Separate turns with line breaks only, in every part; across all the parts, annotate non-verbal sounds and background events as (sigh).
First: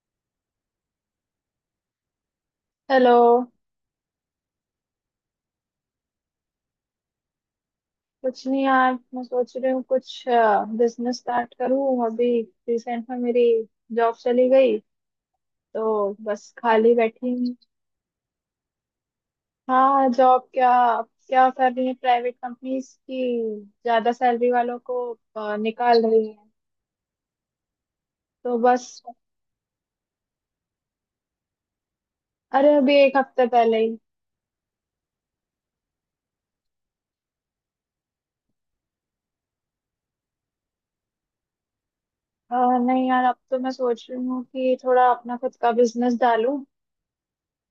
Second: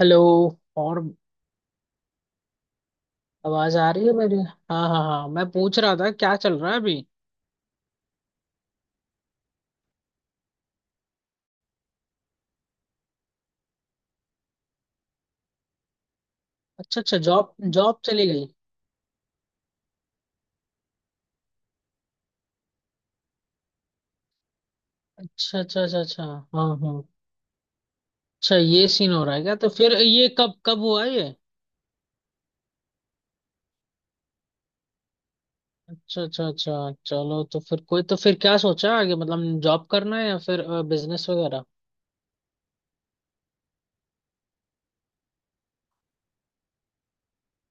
Hello. और
hello.
आवाज आ रही है मेरी। हाँ, हाँ, हाँ, मैं पूछ रहा था क्या चल रहा है अभी?
कुछ नहीं यार, मैं सोच रही हूँ कुछ बिजनेस स्टार्ट करूँ अभी। रिसेंट में मेरी जॉब चली गई तो बस खाली
अच्छा, अच्छा,
बैठी
जॉब
हूँ।
जॉब चली गई।
हाँ, जॉब क्या क्या कर रही है प्राइवेट कंपनीज की, ज्यादा सैलरी वालों को
अच्छा, अच्छा, अच्छा,
निकाल
अच्छा।
रही है।
हाँ, हाँ। अच्छा,
तो
ये
बस
सीन हो रहा है क्या? तो फिर ये कब कब हुआ ये?
अरे अभी एक हफ्ते पहले ही।
अच्छा, अच्छा, अच्छा, चलो, तो फिर क्या सोचा आगे, मतलब जॉब करना है या फिर बिजनेस वगैरह?
अ, नहीं यार, अब तो मैं सोच रही हूँ कि थोड़ा अपना खुद का बिजनेस डालूं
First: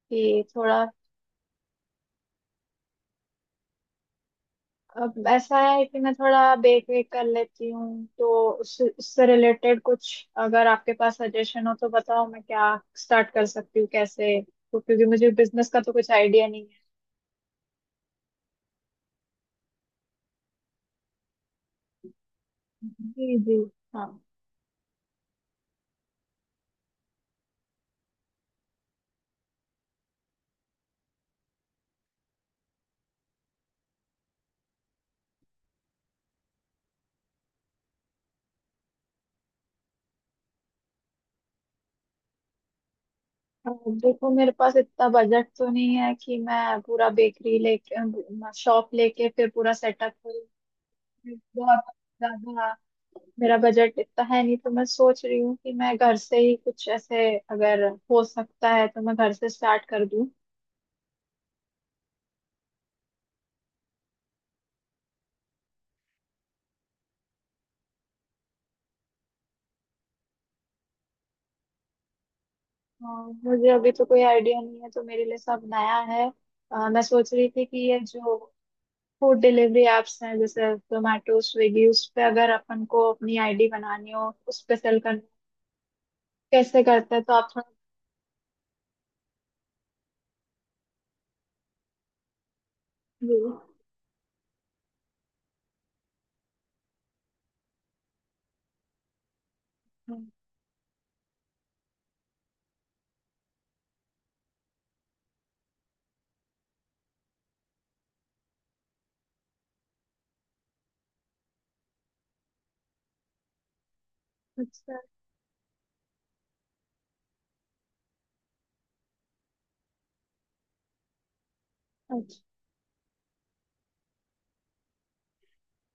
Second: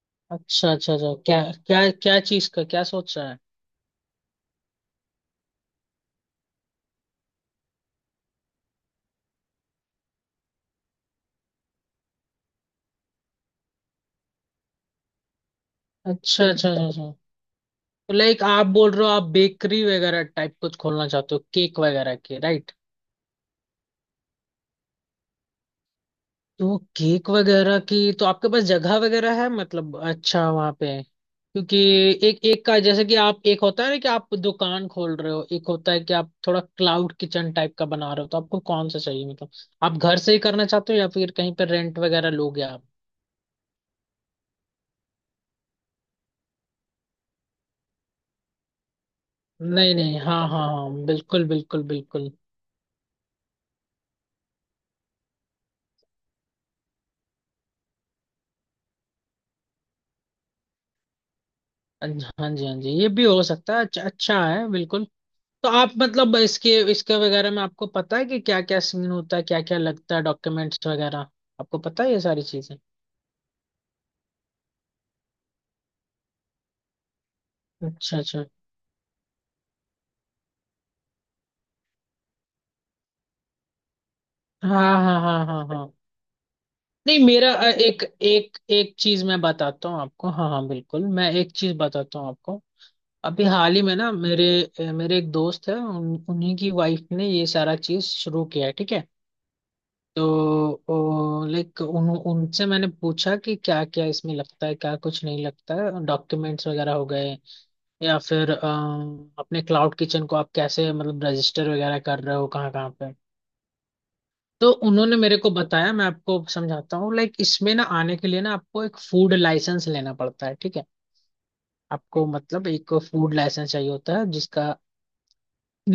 कि
अच्छा,
थोड़ा।
अच्छा, अच्छा, क्या क्या क्या चीज का क्या सोचा है?
अब ऐसा है कि मैं थोड़ा देख रेख कर लेती हूँ तो उससे उससे रिलेटेड कुछ अगर आपके पास सजेशन हो तो बताओ, मैं क्या स्टार्ट कर सकती हूँ कैसे, तो क्योंकि मुझे बिजनेस का तो कुछ
अच्छा,
आइडिया नहीं
अच्छा,
है।
अच्छा, अच्छा। तो लाइक आप बोल रहे हो, आप बेकरी वगैरह टाइप कुछ खोलना चाहते हो, केक वगैरह की, राइट?
जी जी, हाँ।
तो केक वगैरह की तो आपके पास जगह वगैरह है मतलब? अच्छा, वहाँ पे क्योंकि एक एक का, जैसे कि आप एक होता है ना कि आप दुकान खोल रहे हो, एक होता है कि आप थोड़ा क्लाउड किचन टाइप का बना रहे हो, तो आपको कौन सा चाहिए मतलब? आप घर से ही करना चाहते हो या फिर कहीं पर रेंट वगैरह लोगे आप?
अब देखो, मेरे पास इतना बजट तो नहीं है कि मैं पूरा बेकरी लेके शॉप लेके फिर पूरा
नहीं,
सेटअप
नहीं, हाँ, हाँ,
करूँ।
हाँ, बिल्कुल,
बहुत
बिल्कुल, बिल्कुल।
ज्यादा मेरा बजट इतना है नहीं, तो मैं सोच रही हूँ कि मैं घर से ही कुछ ऐसे अगर हो सकता है तो मैं घर से स्टार्ट कर दूँ।
हाँ जी, हाँ जी, ये भी हो सकता है। अच्छा, अच्छा है बिल्कुल। तो आप मतलब इसके इसके वगैरह में आपको पता है कि क्या क्या सीन होता है, क्या क्या लगता है, डॉक्यूमेंट्स वगैरह आपको पता है ये सारी चीजें?
हाँ, मुझे अभी तो कोई आइडिया नहीं है तो मेरे लिए सब नया है। मैं सोच रही थी कि ये
अच्छा,
जो
अच्छा।
फूड डिलीवरी एप्स हैं जैसे जोमेटो स्विगी, उस पे अगर अपन को अपनी आईडी बनानी हो, उस पे
हाँ,
सेल करनी
हाँ,
हो,
हाँ, हाँ, हाँ।
कैसे करते
नहीं,
हैं, तो आप
मेरा
थोड़ा।
एक एक एक चीज मैं बताता हूँ आपको, हाँ, हाँ, बिल्कुल, मैं एक चीज बताता हूँ आपको।
जी।
अभी हाल ही में ना मेरे एक दोस्त है, उन्हीं की वाइफ ने ये सारा चीज शुरू किया है, ठीक है। तो लाइक उन उनसे मैंने पूछा कि क्या क्या इसमें लगता है, क्या कुछ नहीं लगता है, डॉक्यूमेंट्स वगैरह हो गए या फिर अपने क्लाउड किचन को आप कैसे मतलब रजिस्टर वगैरह कर रहे हो, कहाँ कहाँ पे? तो
अच्छा
उन्होंने मेरे को बताया, मैं आपको समझाता हूँ। लाइक इसमें ना आने के लिए ना आपको एक फूड लाइसेंस लेना पड़ता है, ठीक है। आपको
अच्छा।
मतलब एक फूड लाइसेंस चाहिए होता है जिसका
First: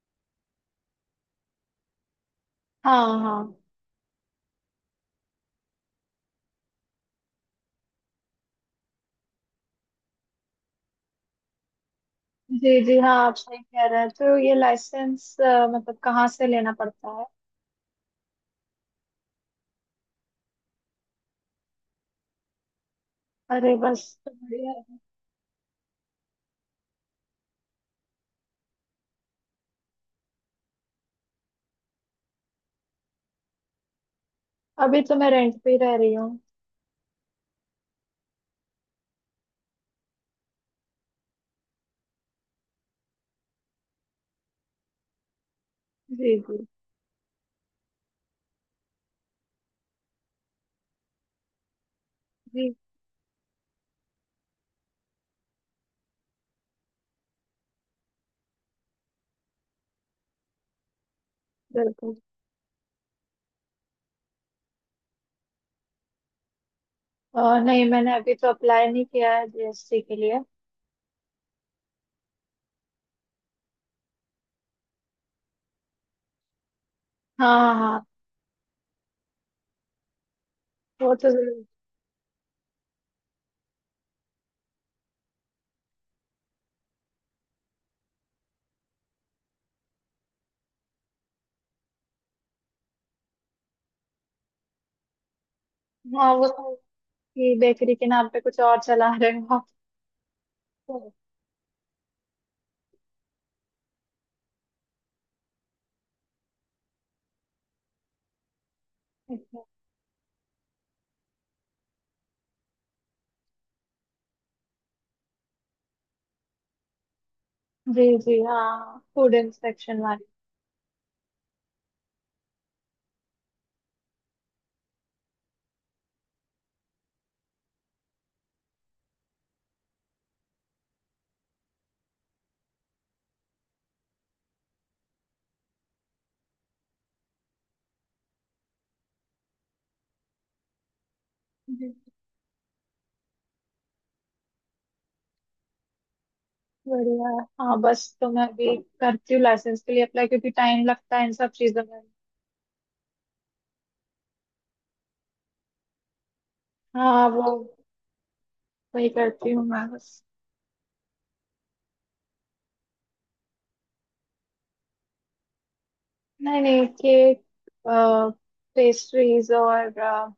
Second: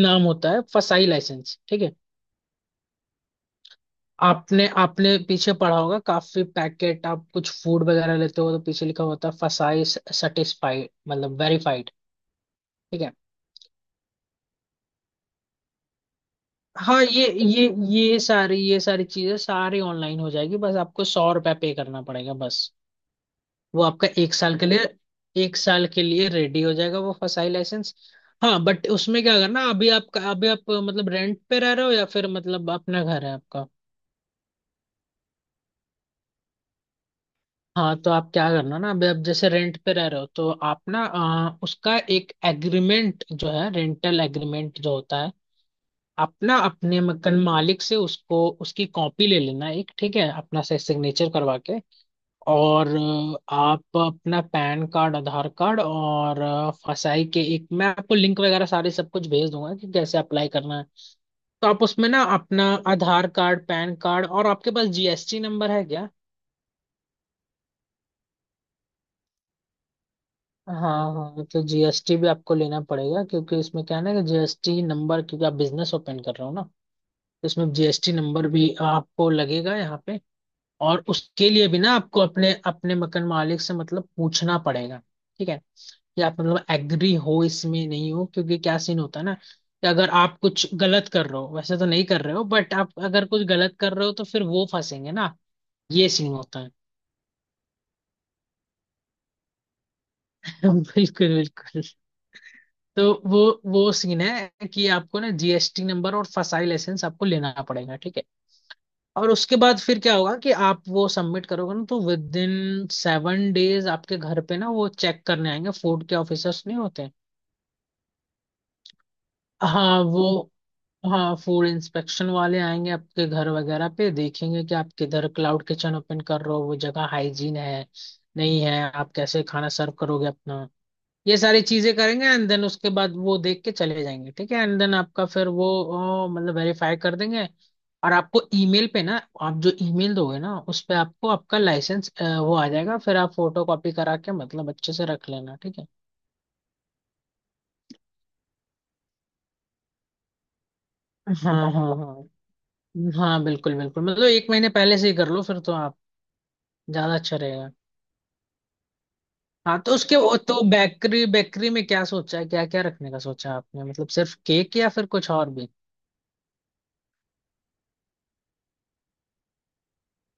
नाम होता है फसाई लाइसेंस, ठीक है।
हाँ हाँ।
आपने आपने पीछे पढ़ा होगा, काफी पैकेट आप कुछ फूड वगैरह लेते हो तो पीछे लिखा होता है फसाई सेटिस्फाइड मतलब वेरीफाइड।
जी जी,
ठीक है।
हाँ, आप सही कह रहे हैं, तो ये लाइसेंस मतलब कहाँ से लेना
हाँ,
पड़ता है?
ये सारी चीजें सारी ऑनलाइन हो जाएगी, बस आपको 100 रुपया पे करना पड़ेगा बस।
अरे
वो
बस
आपका
तो
एक साल के
बढ़िया
लिए
है।
एक साल के लिए रेडी हो जाएगा वो फसाई लाइसेंस। हाँ, बट उसमें क्या करना, अभी आप मतलब रेंट पे रह रहे हो या फिर मतलब अपना घर है आपका?
अभी तो मैं रेंट पे ही रह रही हूँ।
हाँ, तो आप क्या करना ना, अभी आप जैसे रेंट पे रह रहे हो तो आप ना उसका एक एग्रीमेंट जो है, रेंटल एग्रीमेंट जो होता है
जी
अपना,
जी
अपने मकान मालिक से उसको, उसकी कॉपी ले लेना एक, ठीक है, अपना से सिग्नेचर करवा के।
जी,
और आप अपना पैन कार्ड, आधार कार्ड और फसाई के, एक मैं आपको लिंक वगैरह सारे सब कुछ भेज दूंगा कि कैसे अप्लाई करना है। तो आप उसमें
बिल्कुल।
ना अपना आधार कार्ड, पैन कार्ड और आपके पास जीएसटी नंबर है क्या?
और नहीं, मैंने अभी तो अप्लाई नहीं किया है जीएसटी के लिए।
हाँ, हाँ। तो जीएसटी भी आपको लेना पड़ेगा क्योंकि इसमें क्या है ना कि जीएसटी नंबर, क्योंकि आप बिजनेस ओपन कर रहे हो ना, तो
हाँ
इसमें
हाँ हाँ,
जीएसटी नंबर भी आपको लगेगा यहाँ पे। और
वो तो
उसके
जरूर।
लिए भी ना आपको अपने अपने मकान मालिक से मतलब पूछना पड़ेगा, ठीक है, कि आप मतलब एग्री हो इसमें नहीं हो, क्योंकि क्या सीन होता है ना कि अगर आप कुछ गलत कर रहे हो, वैसे तो नहीं कर रहे हो बट आप अगर कुछ गलत कर रहे हो तो फिर वो फंसेंगे ना, ये
हाँ
सीन
वो
होता है।
तो कि बेकरी के नाम पे कुछ और चला रहे हो आप।
(laughs)
तो,
बिल्कुल, बिल्कुल। तो वो वो सीन है कि आपको ना जीएसटी नंबर और फसाई लाइसेंस आपको लेना पड़ेगा, ठीक है। और उसके
अच्छा।
बाद फिर क्या होगा कि आप वो सबमिट करोगे ना, तो विद इन 7 डेज आपके घर पे ना वो चेक करने आएंगे, फूड के ऑफिसर्स नहीं होते,
जी जी, हाँ, फूड
हाँ
इंस्पेक्शन वाली।
वो हाँ फूड इंस्पेक्शन वाले आएंगे आपके घर वगैरह पे, देखेंगे कि आप किधर क्लाउड किचन ओपन कर रहे हो, वो जगह हाइजीन है नहीं है, आप कैसे खाना सर्व करोगे अपना, ये सारी चीजें करेंगे। एंड देन उसके बाद वो देख के चले जाएंगे, ठीक है। एंड देन आपका फिर वो मतलब वेरीफाई कर देंगे और आपको ईमेल पे ना, आप जो ईमेल दोगे ना उस पे आपको आपका
जी,
लाइसेंस वो आ जाएगा, फिर आप फोटो कॉपी करा के मतलब अच्छे से रख लेना, ठीक है।
बढ़िया। हाँ, बस तो मैं अभी करती हूँ लाइसेंस के लिए अप्लाई क्योंकि टाइम लगता है इन सब
हाँ,
चीजों
हाँ,
में।
हाँ, हाँ, बिल्कुल, बिल्कुल, मतलब एक महीने पहले से ही कर लो फिर तो आप ज्यादा
हाँ
अच्छा
वो
रहेगा।
वही करती हूँ
हाँ,
मैं
तो
बस।
उसके वो तो बेकरी, बेकरी में क्या सोचा है, क्या क्या रखने का सोचा है आपने, मतलब सिर्फ केक या फिर कुछ और भी?
नहीं नहीं, केक पेस्ट्रीज और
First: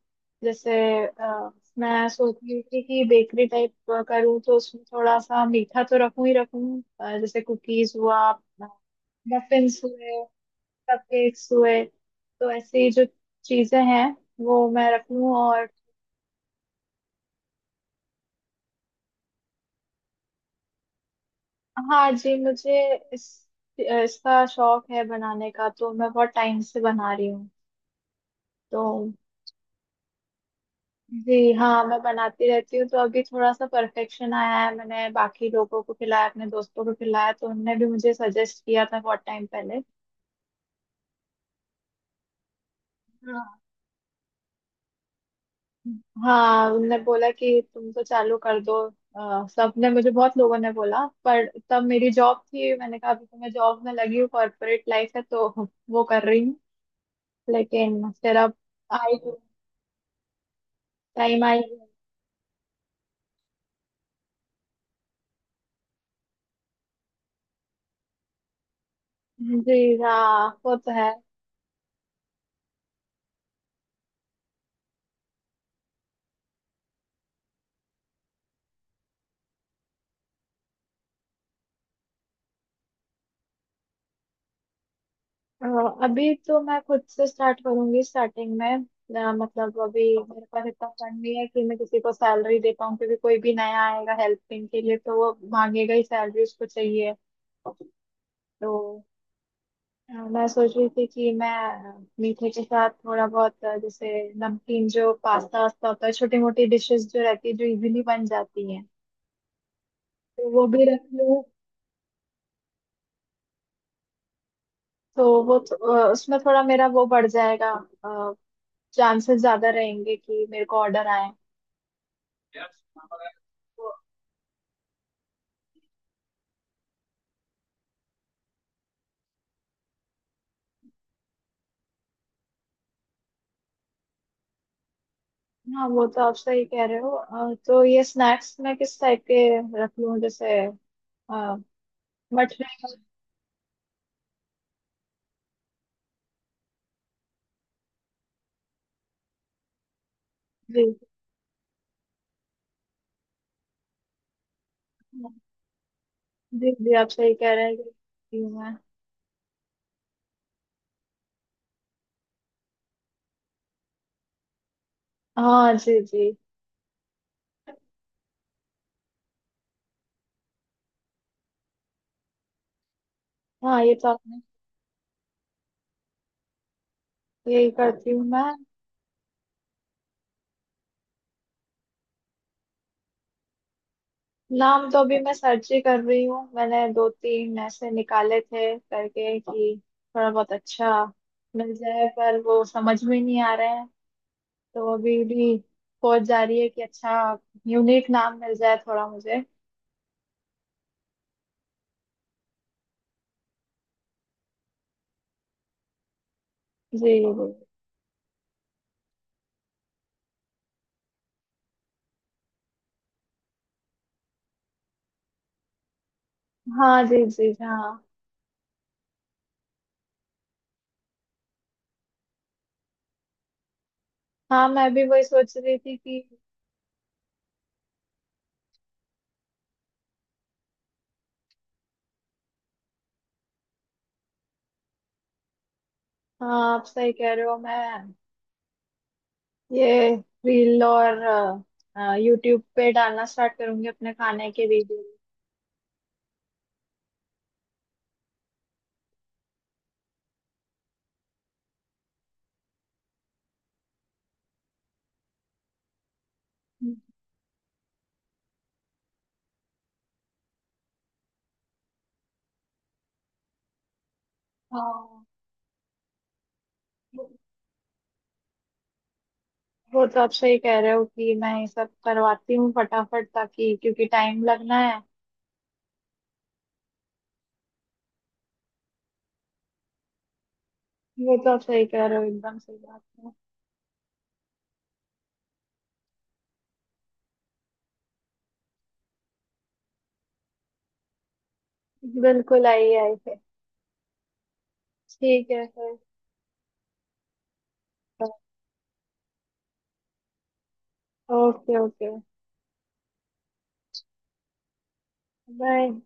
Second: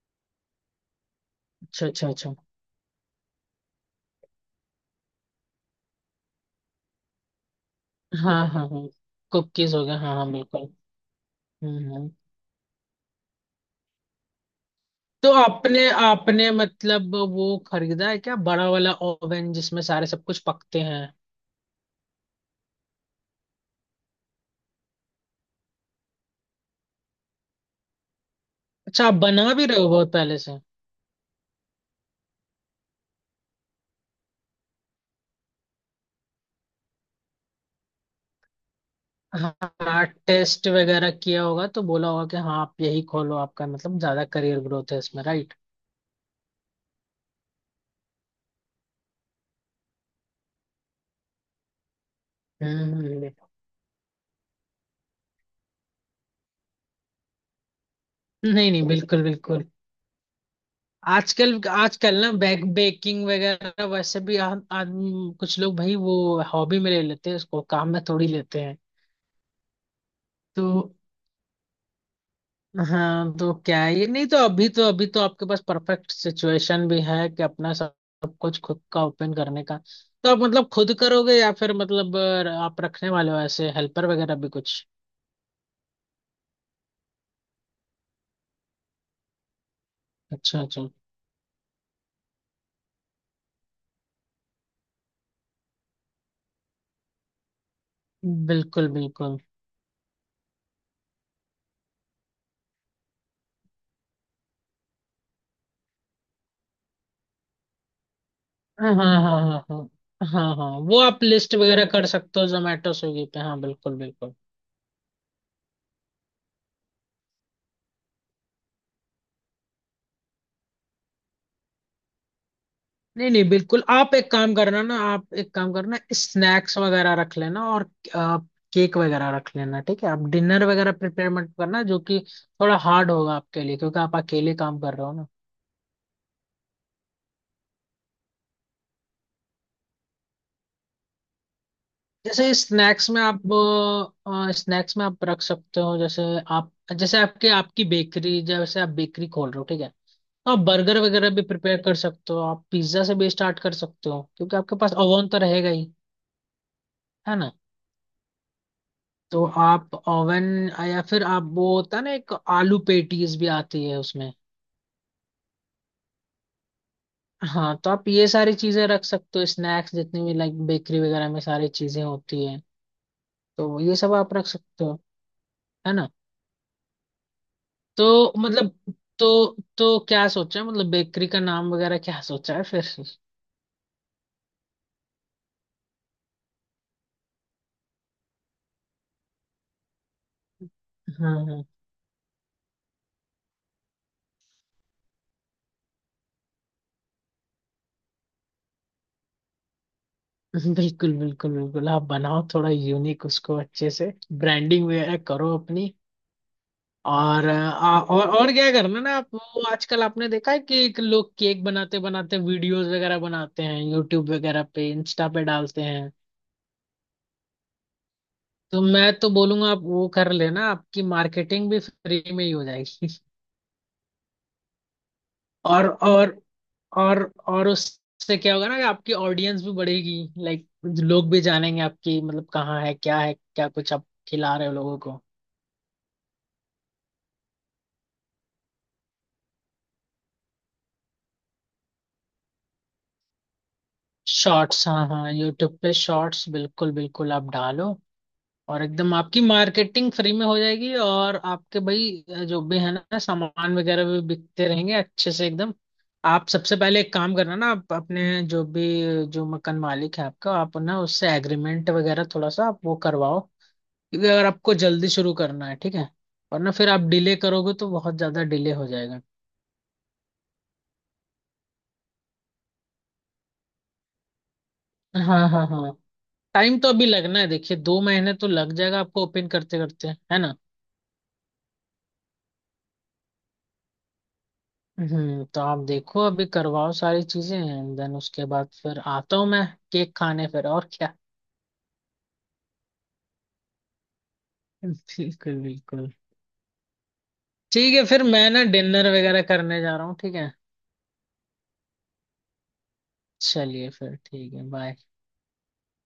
जैसे अ,
अच्छा,
मैं
अच्छा, अच्छा।
सोच रही थी कि बेकरी टाइप करूँ तो उसमें थोड़ा सा मीठा तो रखूं ही रखूं, जैसे कुकीज हुआ,
हाँ (laughs) हाँ, हाँ, कुकीज
मफिन्स
हो गया, हाँ,
हुए,
हाँ, बिल्कुल।
कपकेक्स हुए,
हम्म,
तो ऐसी जो चीजें हैं वो मैं रख
तो
लूं और।
आपने आपने मतलब वो खरीदा है क्या बड़ा वाला ओवन जिसमें सारे सब कुछ पकते हैं?
हाँ जी, मुझे इस इसका शौक है बनाने का, तो मैं बहुत टाइम से बना रही हूँ तो।
अच्छा, आप बना भी रहे हो बहुत पहले से।
जी हाँ, मैं बनाती रहती हूँ तो अभी थोड़ा सा परफेक्शन आया है, मैंने बाकी लोगों को खिलाया, अपने दोस्तों को खिलाया, तो उनने भी मुझे सजेस्ट किया था बहुत टाइम पहले।
हाँ, टेस्ट वगैरह किया होगा तो बोला होगा कि हाँ आप यही खोलो,
हाँ
आपका मतलब ज्यादा करियर ग्रोथ है इसमें, राइट?
हाँ उनने बोला कि तुम तो चालू कर दो। सबने मुझे बहुत लोगों ने बोला पर तब मेरी जॉब थी,
हम्म,
मैंने कहा अभी तो मैं जॉब में लगी हूँ, कॉर्पोरेट लाइफ है तो वो कर रही हूँ। लेकिन फिर अब
नहीं, नहीं,
आई
बिल्कुल, बिल्कुल।
टाइम
आजकल
आई।
आजकल ना बैक बेकिंग वगैरह वैसे भी आदमी, कुछ लोग भाई वो हॉबी में ले लेते हैं, उसको काम में थोड़ी लेते हैं।
जी हाँ,
तो
वो तो है।
हाँ, तो क्या ये, नहीं तो अभी तो आपके पास परफेक्ट सिचुएशन भी है कि अपना सब सब कुछ खुद का ओपन करने का। तो आप मतलब खुद करोगे या फिर मतलब आप रखने वाले हो ऐसे हेल्पर वगैरह भी कुछ?
अ, अभी तो मैं खुद से स्टार्ट करूंगी स्टार्टिंग में। मतलब अभी मेरे
अच्छा,
पास इतना
अच्छा,
फंड नहीं है कि मैं किसी को सैलरी दे पाऊँ, क्योंकि कोई भी नया आएगा हेल्पिंग के लिए तो वो मांगेगा ही सैलरी, उसको चाहिए,
बिल्कुल,
तो
बिल्कुल।
मैं सोच रही थी कि मैं मीठे के साथ थोड़ा बहुत जैसे नमकीन जो पास्ता वास्ता होता है, छोटी मोटी डिशेस जो रहती है जो इजीली बन जाती हैं,
हाँ, हाँ, हाँ, हाँ, हाँ,
तो
हाँ,
वो
हाँ,
भी
वो
रख
आप
लूँ,
लिस्ट वगैरह कर सकते हो जोमेटो स्विगी पे, हाँ, बिल्कुल, बिल्कुल।
तो वो उसमें थोड़ा मेरा वो बढ़ जाएगा, चांसेस ज्यादा रहेंगे कि मेरे को ऑर्डर आए
नहीं, नहीं, बिल्कुल,
तो।
आप एक काम करना ना, आप एक काम करना, स्नैक्स वगैरह रख लेना और केक वगैरह रख लेना, ठीक है। आप डिनर वगैरह प्रिपेयर मत करना जो कि थोड़ा हार्ड होगा आपके लिए क्योंकि आप अकेले काम कर रहे हो ना।
हाँ, वो तो आप सही कह रहे हो, तो ये स्नैक्स में किस टाइप के रख लूँ जैसे
जैसे
मठरी।
स्नैक्स में आप रख सकते हो, जैसे आप, जैसे आपके, आपकी बेकरी, जैसे आप बेकरी खोल रहे हो, ठीक है। तो आप
जी
बर्गर वगैरह भी प्रिपेयर कर सकते हो, आप पिज्जा से भी स्टार्ट कर सकते हो क्योंकि आपके पास ओवन तो रहेगा ही,
जी जी, आप सही
है ना?
कह रहे हैं कि मैं।
तो आप ओवन या फिर आप वो होता है ना एक आलू पेटीज भी आती है उसमें।
हाँ जी जी,
हाँ, तो आप ये सारी चीजें रख सकते हो, स्नैक्स जितनी भी लाइक बेकरी वगैरह में सारी चीजें होती है तो
हाँ ये
ये
तो
सब आप
आपने
रख सकते हो, है ना?
यही करती हूँ
तो
मैं।
मतलब, तो क्या सोचा है मतलब बेकरी का नाम वगैरह क्या सोचा है फिर?
नाम तो अभी मैं सर्च ही कर रही हूँ, मैंने दो तीन ऐसे निकाले थे करके कि थोड़ा बहुत अच्छा
हाँ, हाँ,
मिल जाए, पर वो समझ में नहीं आ रहे हैं तो अभी भी सोच जा रही है कि अच्छा यूनिक नाम मिल जाए थोड़ा मुझे।
(laughs) बिल्कुल, बिल्कुल, बिल्कुल, आप बनाओ थोड़ा यूनिक, उसको अच्छे से ब्रांडिंग वगैरह करो अपनी।
जी
और
जी।
और क्या करना ना, आप वो आजकल आपने देखा है कि एक लोग केक बनाते बनाते वीडियोस वगैरह बनाते हैं यूट्यूब वगैरह पे, इंस्टा पे डालते हैं,
हाँ जी जी। हाँ
तो मैं तो बोलूंगा आप वो कर लेना, आपकी मार्केटिंग भी फ्री में ही हो जाएगी। (laughs)
हाँ, मैं भी वही सोच रही
और
थी कि।
और और और उससे क्या होगा ना कि आपकी ऑडियंस भी बढ़ेगी, लाइक लोग भी जानेंगे आपकी, मतलब कहाँ है, क्या है, क्या कुछ आप खिला रहे हो लोगों को।
हाँ आप सही कह रहे हो, मैं ये रील और यूट्यूब पे डालना स्टार्ट करूंगी अपने खाने के
शॉर्ट्स,
वीडियो।
हाँ, हाँ, यूट्यूब पे शॉर्ट्स, बिल्कुल, बिल्कुल, आप डालो और एकदम आपकी मार्केटिंग फ्री में हो जाएगी, और आपके भाई जो भी है ना सामान वगैरह भी बिकते रहेंगे अच्छे से एकदम। आप सबसे पहले एक काम करना ना, आप अपने जो भी जो मकान मालिक है आपका, आप ना उससे एग्रीमेंट वगैरह थोड़ा सा आप वो करवाओ, क्योंकि अगर आपको जल्दी
हाँ
शुरू करना है ठीक है, वरना फिर आप
वो
डिले करोगे तो बहुत ज्यादा डिले हो जाएगा।
वो तो आप सही कह रहे हो कि मैं ये सब करवाती हूँ फटाफट ताकि क्योंकि टाइम लगना है।
हाँ, हाँ, हाँ, टाइम तो अभी लगना है, देखिए 2 महीने तो लग जाएगा आपको ओपन करते करते, है ना?
वो तो आप सही कह रहे हो, एकदम सही बात है।
हम्म, तो आप देखो अभी करवाओ सारी चीजें एंड देन उसके बाद फिर आता हूँ मैं केक खाने फिर और क्या। (laughs)
बिल्कुल आई आई है। ठीक
बिल्कुल,
है फिर।
बिल्कुल। ठीक है फिर, मैं ना डिनर वगैरह करने जा रहा हूँ, ठीक है।
Okay okay.
चलिए फिर ठीक है, बाय।
बाय।